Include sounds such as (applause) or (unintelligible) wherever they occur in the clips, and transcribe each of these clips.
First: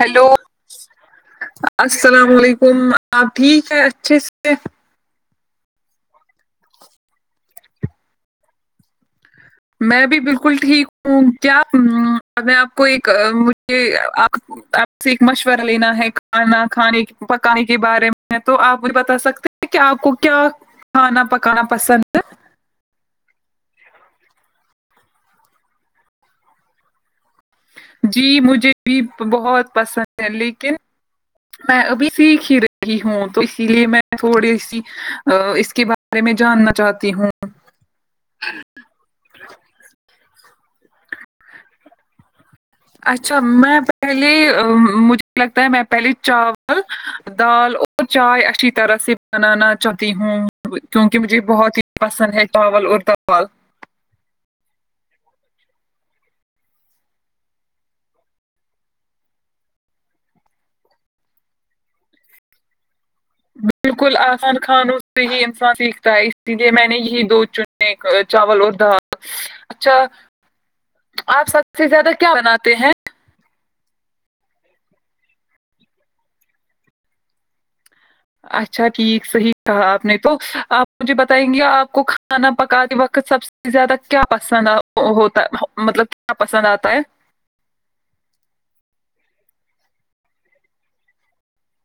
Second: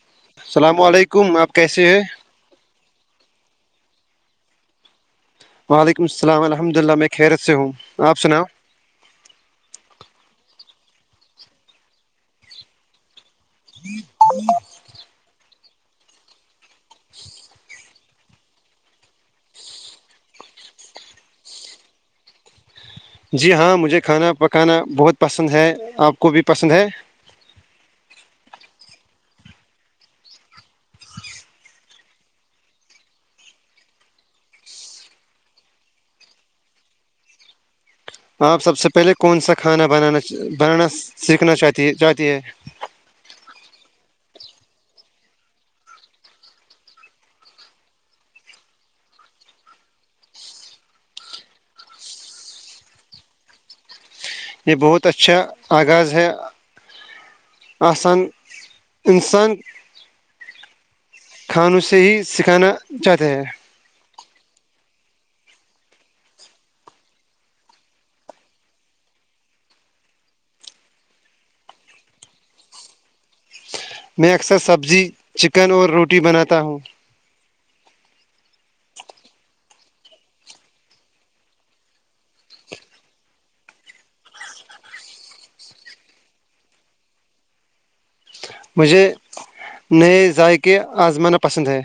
hello السلام علیکم آپ کیسے ہیں السلام علیکم آپ ٹھیک ہے اچھے سے (inaudible) میں بھی بالکل ٹھیک ہوں کیا میں آپ کو ایک مجھے آپ سے ایک مشورہ لینا ہے کھانا کھانے پکانے کے بارے میں تو آپ مجھے بتا سکتے ہیں کہ آپ کو کیا کھانا پکانا پسند ہے جی ہاں مجھے کھانا پکانا بہت پسند ہے آپ کو بھی پسند ہے جی مجھے بھی بہت پسند ہے لیکن میں ابھی سیکھ ہی رہی ہوں تو اسی لیے میں تھوڑی سی اس کے بعد بارے میں جاننا چاہتی ہوں آپ سب سے پہلے کون سا کھانا بنانا بنانا سیکھنا چاہتی ہے چاہتی ہے اچھا میں پہلے مجھے لگتا ہے میں پہلے چاول دال اور چائے اچھی طرح سے بنانا چاہتی ہوں کیونکہ مجھے بہت ہی پسند ہے چاول اور داول یہ بہت اچھا آغاز ہے آان انسان کھانوں سے ہی سکھانا چاہتے ہیں بالکل آسان کھانوں سے ہی انسان سیکھتا ہے اسی لیے میں نے یہی دو چ چاول وہ تھا اچھا آپ سب سے زیادہ کیا بناتے ہیں میں اکثر سبزی چکن اور روٹی بناتا ہوں اچھا ٹھیک صحیح کہا آپ نے تو آپ مجھے بتائیں گے آپ کو کھانا پکاتے وقت سب سے زیادہ کیا پسند ہوتا مطلب کیا پسند آتا ہے مجھے نئے ذائقے آزمانا پسند ہے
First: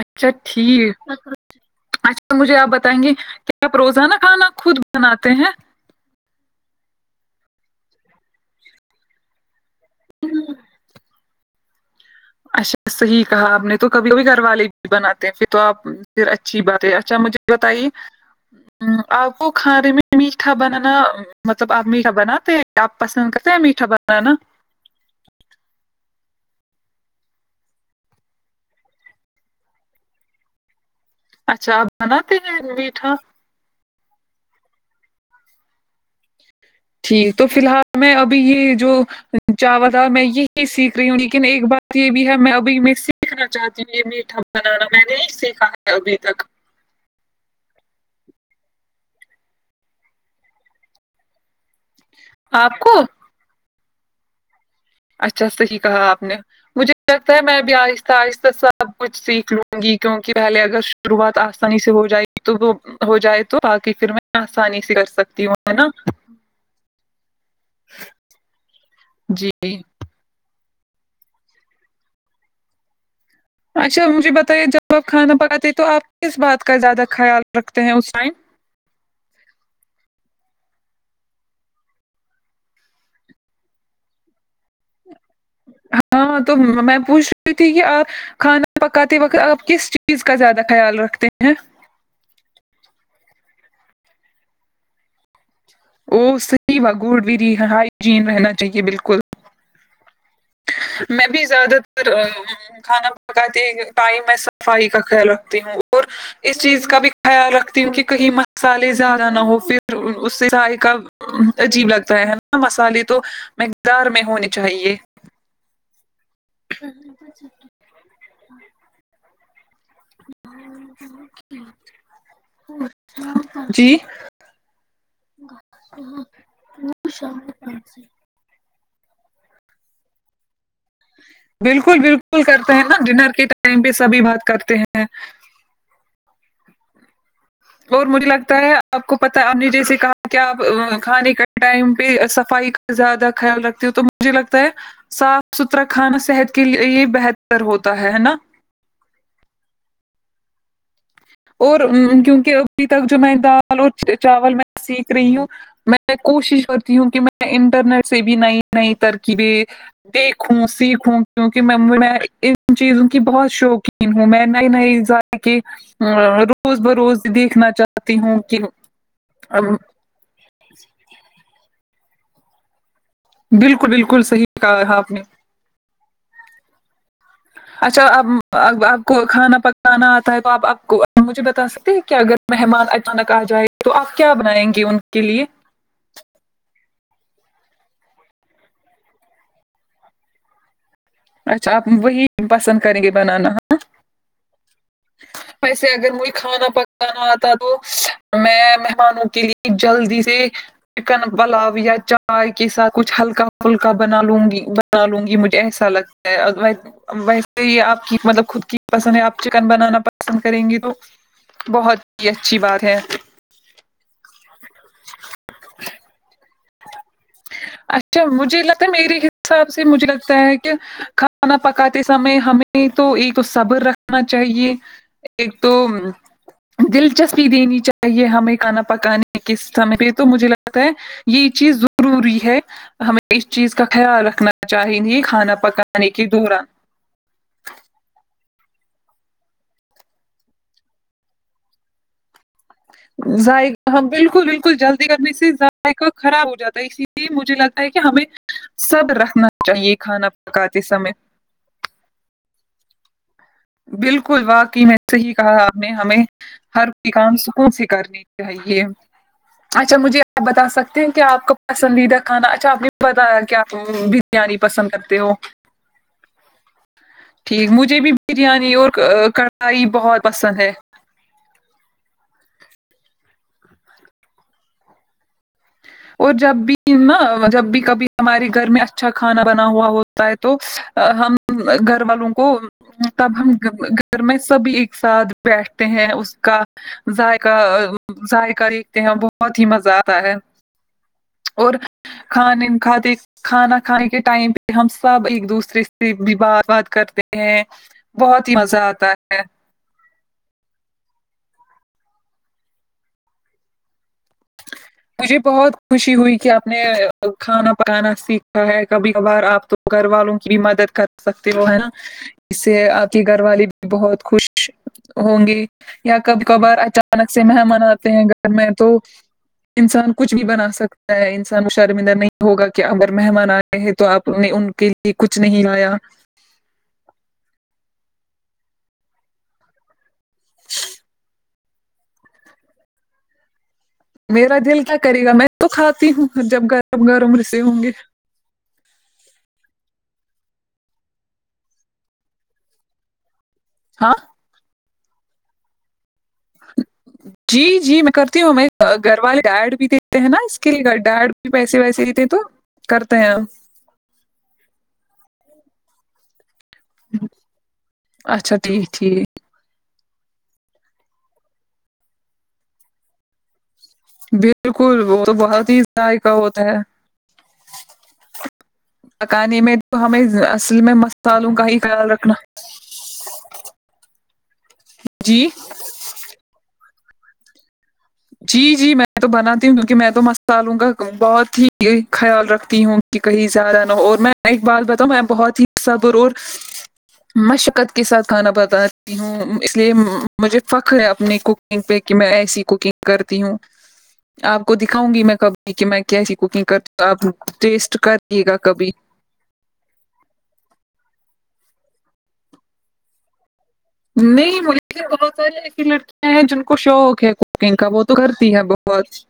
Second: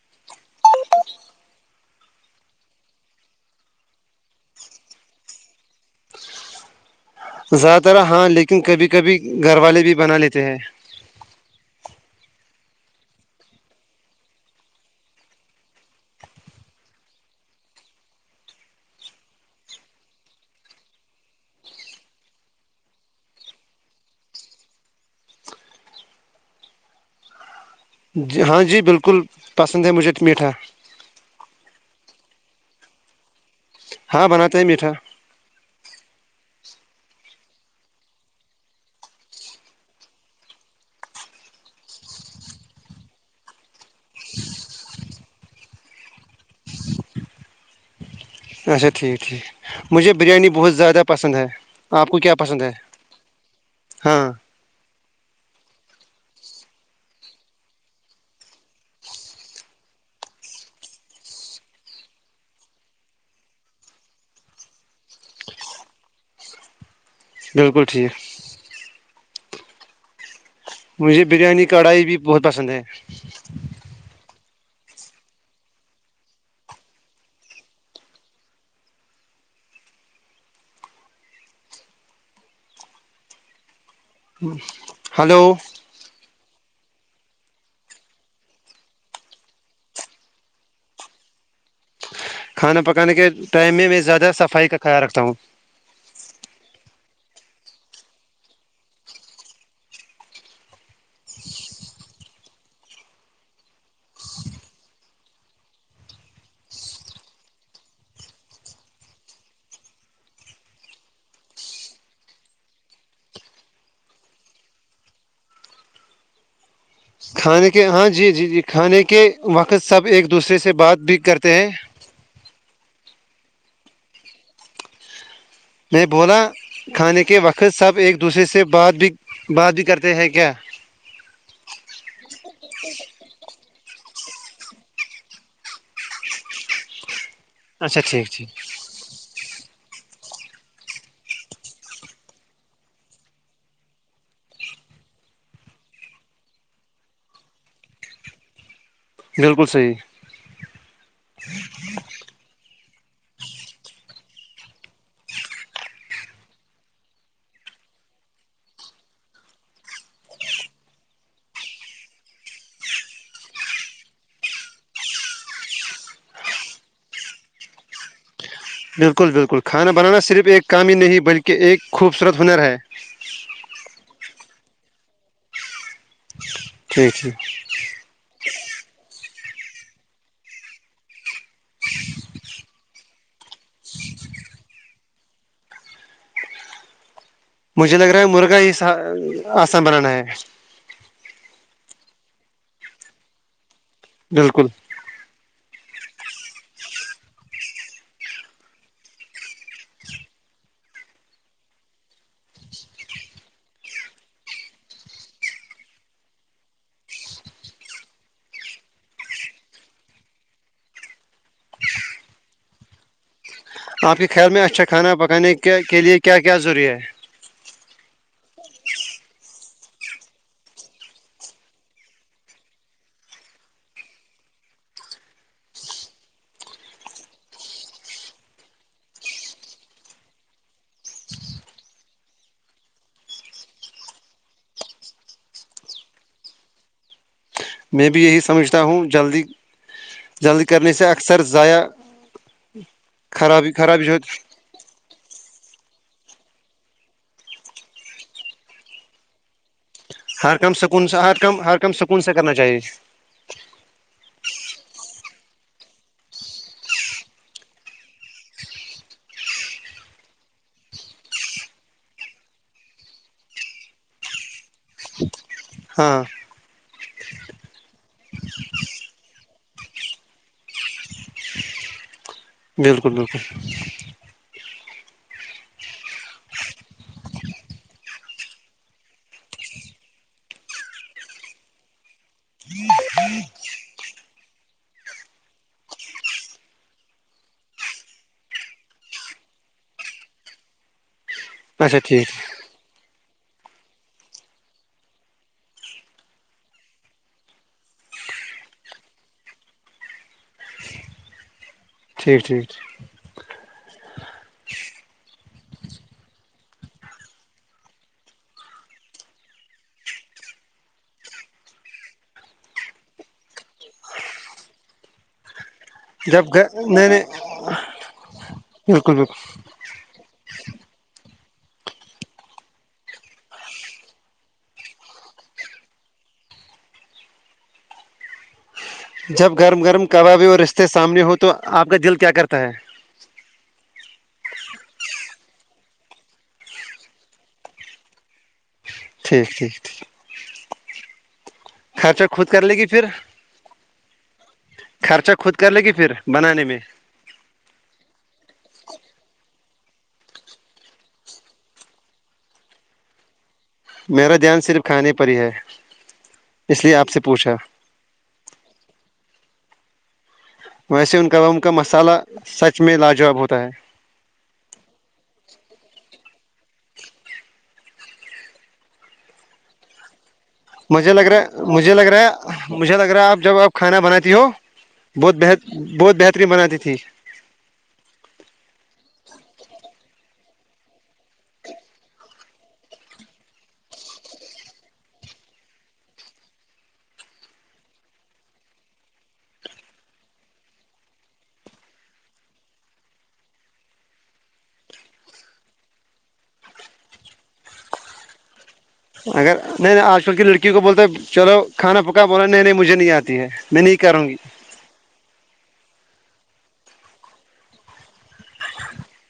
اچھا ٹھیک اچھا تو مجھے آپ بتائیں گے کیا آپ روزانہ کھانا خود بناتے ہیں زیادہ تر ہاں لیکن کبھی کبھی گھر والے بھی بنا لیتے ہیں اچھا صحیح کہا آپ نے تو کبھی کبھی گھر والے بھی بناتے ہیں پھر تو آپ پھر اچھی بات ہے اچھا مجھے بتائیے آپ کو کھانے میں میٹھا بنانا مطلب آپ میٹھا بناتے ہیں آپ پسند کرتے ہیں میٹھا بنان نا ہاں جی بالکل پسند ہے مجھے میٹھا اچھا آپ بناتے ہیں میٹھا ہاں بناتے ہیں میٹھا ٹھیک تو فی الحال میں ابھی یہ جو چاوا تھا میں یہی سیکھ رہی ہوں لیکن ایک بات یہ بھی ہے میں ابھی میں سیکھنا چاہتی ہوں یہ میٹھا بنانا میں نے یہ سیکھا ہے ابھی تک اچھا ٹھیک ٹھیک مجھے بریانی بہت زیادہ پسند ہے آپ کو کیا پسند ہے آپ کو ہاں اچھا صحیح کہا آپ نے مجھے لگتا ہے میں ابھی آہستہ آہستہ سب کچھ سیکھ لوں گی کیوںک پہلے اگر شروعات آسانی سے ہو جائے گی تو وہ ہو جائے تو آگ پھر میں آسانی سے کر سکتی ہوں ہے نا بالکل ٹھیک جی مجھے بریانی کڑھائی بھی بہت پسند ہے اچھا مجھے بتائیے جب آپ کھانا پکاتے تو آپ کس بات کا زیادہ خیال رکھتے ہیں اس ٹائم ہلو ہاں تو میں پوچھ رہی تھی کہ آ کھانا پکاتے وقت آپ کس چیز کا زیادہ خیال رکھتے ہیں کھانا پکانے کے ٹائم میں میں زیادہ صفائی کا خیال رکھتا ہوں وہ صحی وا گڑ بھی ہائجین رہنا چاہیے بالکل میں بھی زیادہ تر کھانا پکاتے ٹائم میں صفائی کا خیال رکھتی ہوں اور اس چیز کا بھی خیال رکھتی ہوں کہ کہیں مسالے زیادہ نہ ہو پھر اس سے چائے کا عجیب لگتا ہے نا مسالے تو مقدار میں ہونے چاہیے ہ کھانے کے ہاں جی جی جی کھانے کے وقت سب ایک دوسرے سے بات بھی کرتے ہیں جی میں بولا کھانے کے وقت سب ایک دوسرے سے بات بھی بات بھی کرتے ہیں کیا بالکل بالکل کرتے ہیں نا ڈنر کے ٹائم پہ سبھی بات کرتے ہیں اچھا اور مجھے ٹھیک ٹھیک لگتا ہے آپ کو پتہ آپ نے جیسے کہا کیا آپ کھانے کا ٹائم پہ صفائی زیادہ خیال رکھتی ہوں تو مجھے لگتا ہے صاف ستھرا کھانا صحت کے لیے بہتر ہوتا ہے ہے نا بالکل صحیح اور کیونکہ ابھی تک جو میں دال اور چاول میں سیکھ رہی ہوں میں کوشش کرتی ہوں کہ میں انٹرنیٹ سے بھی نئی نئی ترکیبیں دیکھوں سیکھوں کیونکہ میں میں ان چیزوں کی بہت شوقی ہوں میں نئی نئے ا کے روز ب روز دیکھنا چاہ تی ہوں کہ بالکل بالکل کھانا بنانا صرف ایک کام ہی نہیں بلکہ ایک خوبصورت ہنر ہے بالکل بالکل صحیح کہا آپ نے ٹھیک ٹھیک اچھا اب آپ کو کھانا پکانا آتا ہے تو آپ آپ کو مجھے بتا سکتے ہیں کیا اگر مہمان اچانک آ جائے تو آپ کیا بنائیں گے ان کے لیے مجھے لگ رہا ہے مرغا ہی آسان بنانا ہے اچھا آپ وہی پسند کریں گے بنانا ہاں بالکل (unintelligible) ویسے اگر مجھے کھانا پکانا آتا تو میں مہمانوں کے لیے جلدی سے چکن پلاؤ یا چائے کے ساتھ کچھ ہلکا پھلکا بنا لوں گی بنا لوں گی مجھے ایسا لگتا اگو ویسے ہی آپ کی مطلب خود کی پسند ہے آپ چکن بنانا پسند کریں گی تو بہت ہی اچھی بات ہے آپ کے خیال میں اچھا کھانا پکانے کے کے لیے کیا کیا ضروری ہے (unintelligible) اچھا مجھے لگتا ہے میرے حساب سے مجھے لگتا ہے کہ کھانا پکاتے سمے ہمیں تو ایک تو صبر رکھنا چاہیے ایک تو دلچسپی دینی چاہیے ہمیں کھانا پکانے کےس سمے پہ تو مجھے لگتا ہے یہ چیز ضروری ہے ہمیں اس چیز کا خیال رکھنا چاہیے کھانا پکانے کے دوران میں بھی یہی سمجھتا ہوں جلدی جلدی کرنے سے اکثر ضائع خرابی ائق ہاں خرابی جو بالکل بھی بالکل جلدی کرنے سے ذائقہ خراب ہو جاتا ہے اسی لیے مجھے لگتا ہے کہ ہمیں سب رکھنا چاہیے کھانا ہر کم پکاتے سکون سمے سے ہر کم ہر کم سکون سے کرنا چاہیے بالکل واقی میں سےے ہی کہا آپ نے ہمیں ہر کوئی کام سکون سے کرنی چاہیے اچھا مجھے آپ بتا سکتے ہیں کیا آپ کا پسندیدہ کھانا اچھا آپ نے بتایا کیا پیاری پسند کرتے ہو ہاں ٹھیک مجھے بھی بریانی اور کڑھائی بہت پسند ہے بالکل بالکل اور جب بھی نہا جب بھی کبھی ہمارے گھر میں اچھا کھانا بنا ہوا ہو ہے تو ہم گھر والوں کو تب ہم گھر میں سبھی ایک ساتھ بیٹھتے ہیں اس کا ذائقہ ذائقہ دیکھتے ہیں بہت ہی مزہ آتا ہے اور اچھا ٹھیک کھان کھاتاتے کھانا کھانے کے ٹائم پہ ہم سب ایک دوسرے سے بھی بات بات کرتے ہیں بہت ہی مزہ آتا ہے ٹھیک ٹھیک مجھے بہت خوشی ہوئی کہ آپ نے کھانا پکانا سیکھا ہے کبھی کبھار آپ تو گھر والوں کی بھی مدد کر سکتے ہو ہے نا اس سے آپ کی گھر والی بھی بہت خوش ہوں گی یا کبھی جب کبھار نہیں نہیں اچانک سے مہمان آتے ہیں گھر میں تو بالکل بالکل انسان کچھ بھی بنا سکتا ہے انسان مشارمندہ نہیں ہوگا کہ اگر مہمان آئے تو آپ نے ان کے لیے کچھ نہیں آ لایا جب گرم گرم کبابی اور رشتے سامنے ہوں تو آپ کا دل کیا کرتا ہے میرا دل کیا کرے گا میں تو کھاتی ہوں جب گرم گرم رسے ہوں گے ٹھیک ٹھیک ٹھیک خرچہ خود کر لے گی پھر ہاں خرچہ خود کر لے گی پھر بنانے میں (unintelligible) جی جی میں کرتی ہوں ہم گھر والے ڈائڑ بھی دیتے ہیں نا اس کے لیے گ ڈڑ بھی پیسے ویسے دیتے تو کرتے ہیں ہم میرا جان صرف کھانے پر ہی ہے اس لیے آپ سے پوچھا اچھا ٹھیک ٹھیک ویسے ان کام کا مساللہ سچ میں لا جواب ہوتا ہے بالکل وہ تو بہت ہی ذائقہ ہوتا ہے پکانے میں تو ہمیں اصل میں مجھے لگ مصالحوں رہا کا ہی مجھے لگ خیال رہا رکھنا ہے مجھے لگ رہا ہے آپ جب آپ کھانا بناتی ہو بہت ب جی، بہت بہترین بناتی تھی جی جی میں تو بناتی ہوں کیونکہ میں تو مصالحوں کا بہت ہی خیال رکھتی ہوں کہ کہیں زیادہ نہ ہو اور میں ایک بات بتاؤں میں بہت ہیصبر اور میں شقت کے ساتھ کھانا بتاتی ہوں اس لیے مجھے فخر ہے اپنے کوک کنگ پہ کہ میں ایسی کوکنگ کرتی ہوں آپ کو دکھاؤں گی میں کبھی کہ میں کیسی کوکنگ کر آپ ٹیسٹ کریے گا کبھی اگر نہیں نہیں آج کل کی لڑکیوں کو بولتا ہے چلو کھانا پکا بولا نہیں نہیں مجھے نہیں آتی ہے میں نہیں کروں گی نہیں مجھے بہت ساری ایسی لڑکیاں ہیں جن کو شوق ہے کوکنگ کا وہ تو کرتی ہے بہت جچ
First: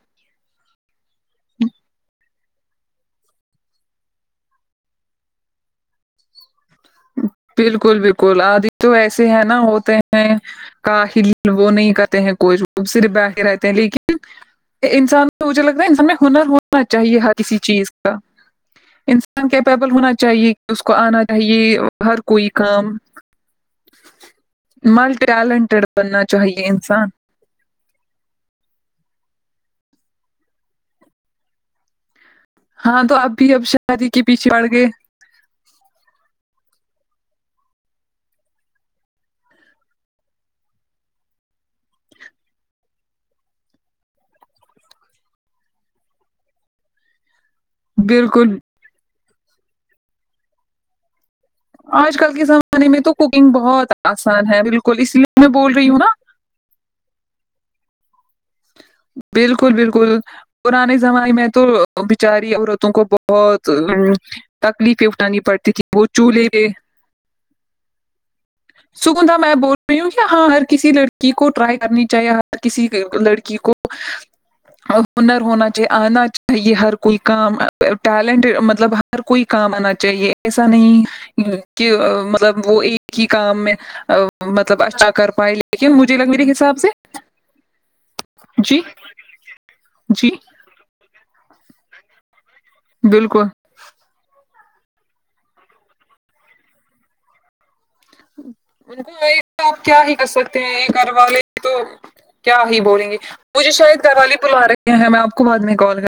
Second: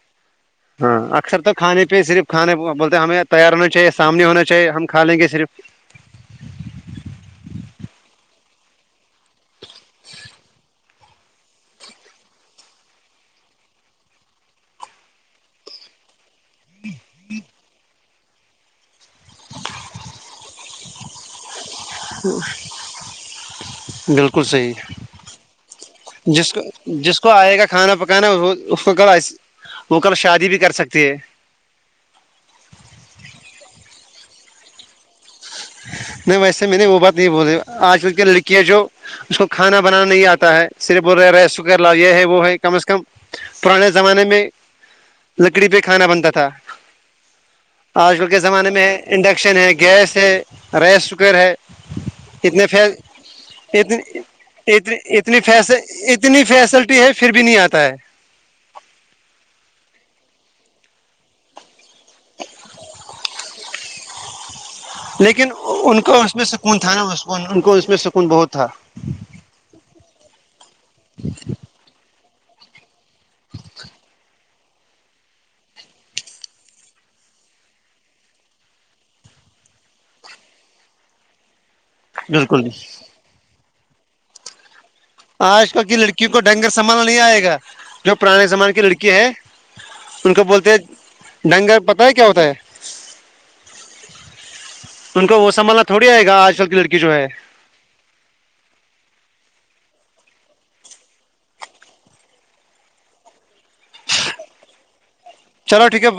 ہاں اکثر تو کھانے پہ صرف کھانے بولتے ہمیں تیار ہونا چاہیے سامنے ہونا چاہیے ہم کھا لیں گے صرف بالکل بالکل آدھی تو ایسے ہے نا ہوتے ہیں کا ہل وہ نہیں کرتے ہیں کوچ وہ صرف بیٹھے رہتے ہیں لیکن انسان مجھے لگتا ہے انسان میں ہنر ہونا چاہیے ہر کسی چیز انسان کیپیبل ہونا چاہیے کہ اس کو آنا چاہیے ہر کوئی کام بالکل صحیح ملٹی ٹیلنٹیڈ بننا چاہیے انسان اس کو آئے گا کھانا پکانا اس کو ک وہ کل شادی بھی کر سکتی ہے ہاں تو اب بھی اب شادی کے پیچھے پڑ گئے نہیں ویسے میں نے وہ بات نہیں بول آج کل کی لڑکیاں جو اس کو کھانا بنانا نہیں آتا ہے صرف بول رہ لا یہ ہے وہ ہے کم از کم پرانے زمانے میں لکڑی پہ کھانا بنتا تھا آج کل کے بالکل زمانے میں انڈکشن ہے گیس ہے رائس کوکر ہے آج کل کے اتنے زمانے فیض میں تو کوکنگ بہت اتنی آسان ہے اتنی بالکل اس لیے اتنی میں بول فیضے رہی ہوں نا اتنی اتنی فیسلٹی ہے پھر بھی نہیں آتا ہے بالکل بالکل پرانے زمانے میں تو بچاری عورتوں کو بہت تکلیفیں اٹھانی لیکن پڑتی تھی ان وہ کا اس میں چولہے پہ سکون تھا نا مسکون ان کو اس میں سکون بہت تھا سگندھا میں بول رہی ہوں کہ ہاں ہر کسی لڑکی کو ٹرائی کرنی چاہیے ہر کسی لڑکی کو ہنر ہونا چاہیے آنا چاہیے ہر کوئی کام ٹیلنٹ مطلب ہر ہر کوئی کام آنا چاہیے ایسا نہیں کہ مطلب بالکل وہ بھی ایک ہی کام میں مطلب اچھا کر پائے ل آج کل کی مجھے لگ لڑکیوں کو میرے ڈھنگ کر حساب سے سنبھالنا نہیں آئے گا جو پرانے زمانے جی کی لڑکی ہے جی ان کو بولتے ہیں ڈنگر پتہ ہے کیا ہوتا ہے بالکل ان کو وہ سنھالنا تھوڑی آئے گا آج کل کی لڑکی جو ہے ان کو آپ کیا ہی کر سکتے ہیں یہ گھر والے تو کیا آ ہی بولیں گی مجھے شاید درالی بلا رہے ہیں میں آ چلو ٹھیک ہے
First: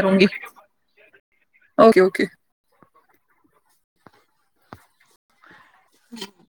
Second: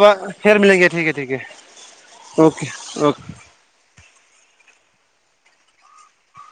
پھر ملیں گے ٹھیک ہے ٹھیک ہے اوکے اوکے ہوں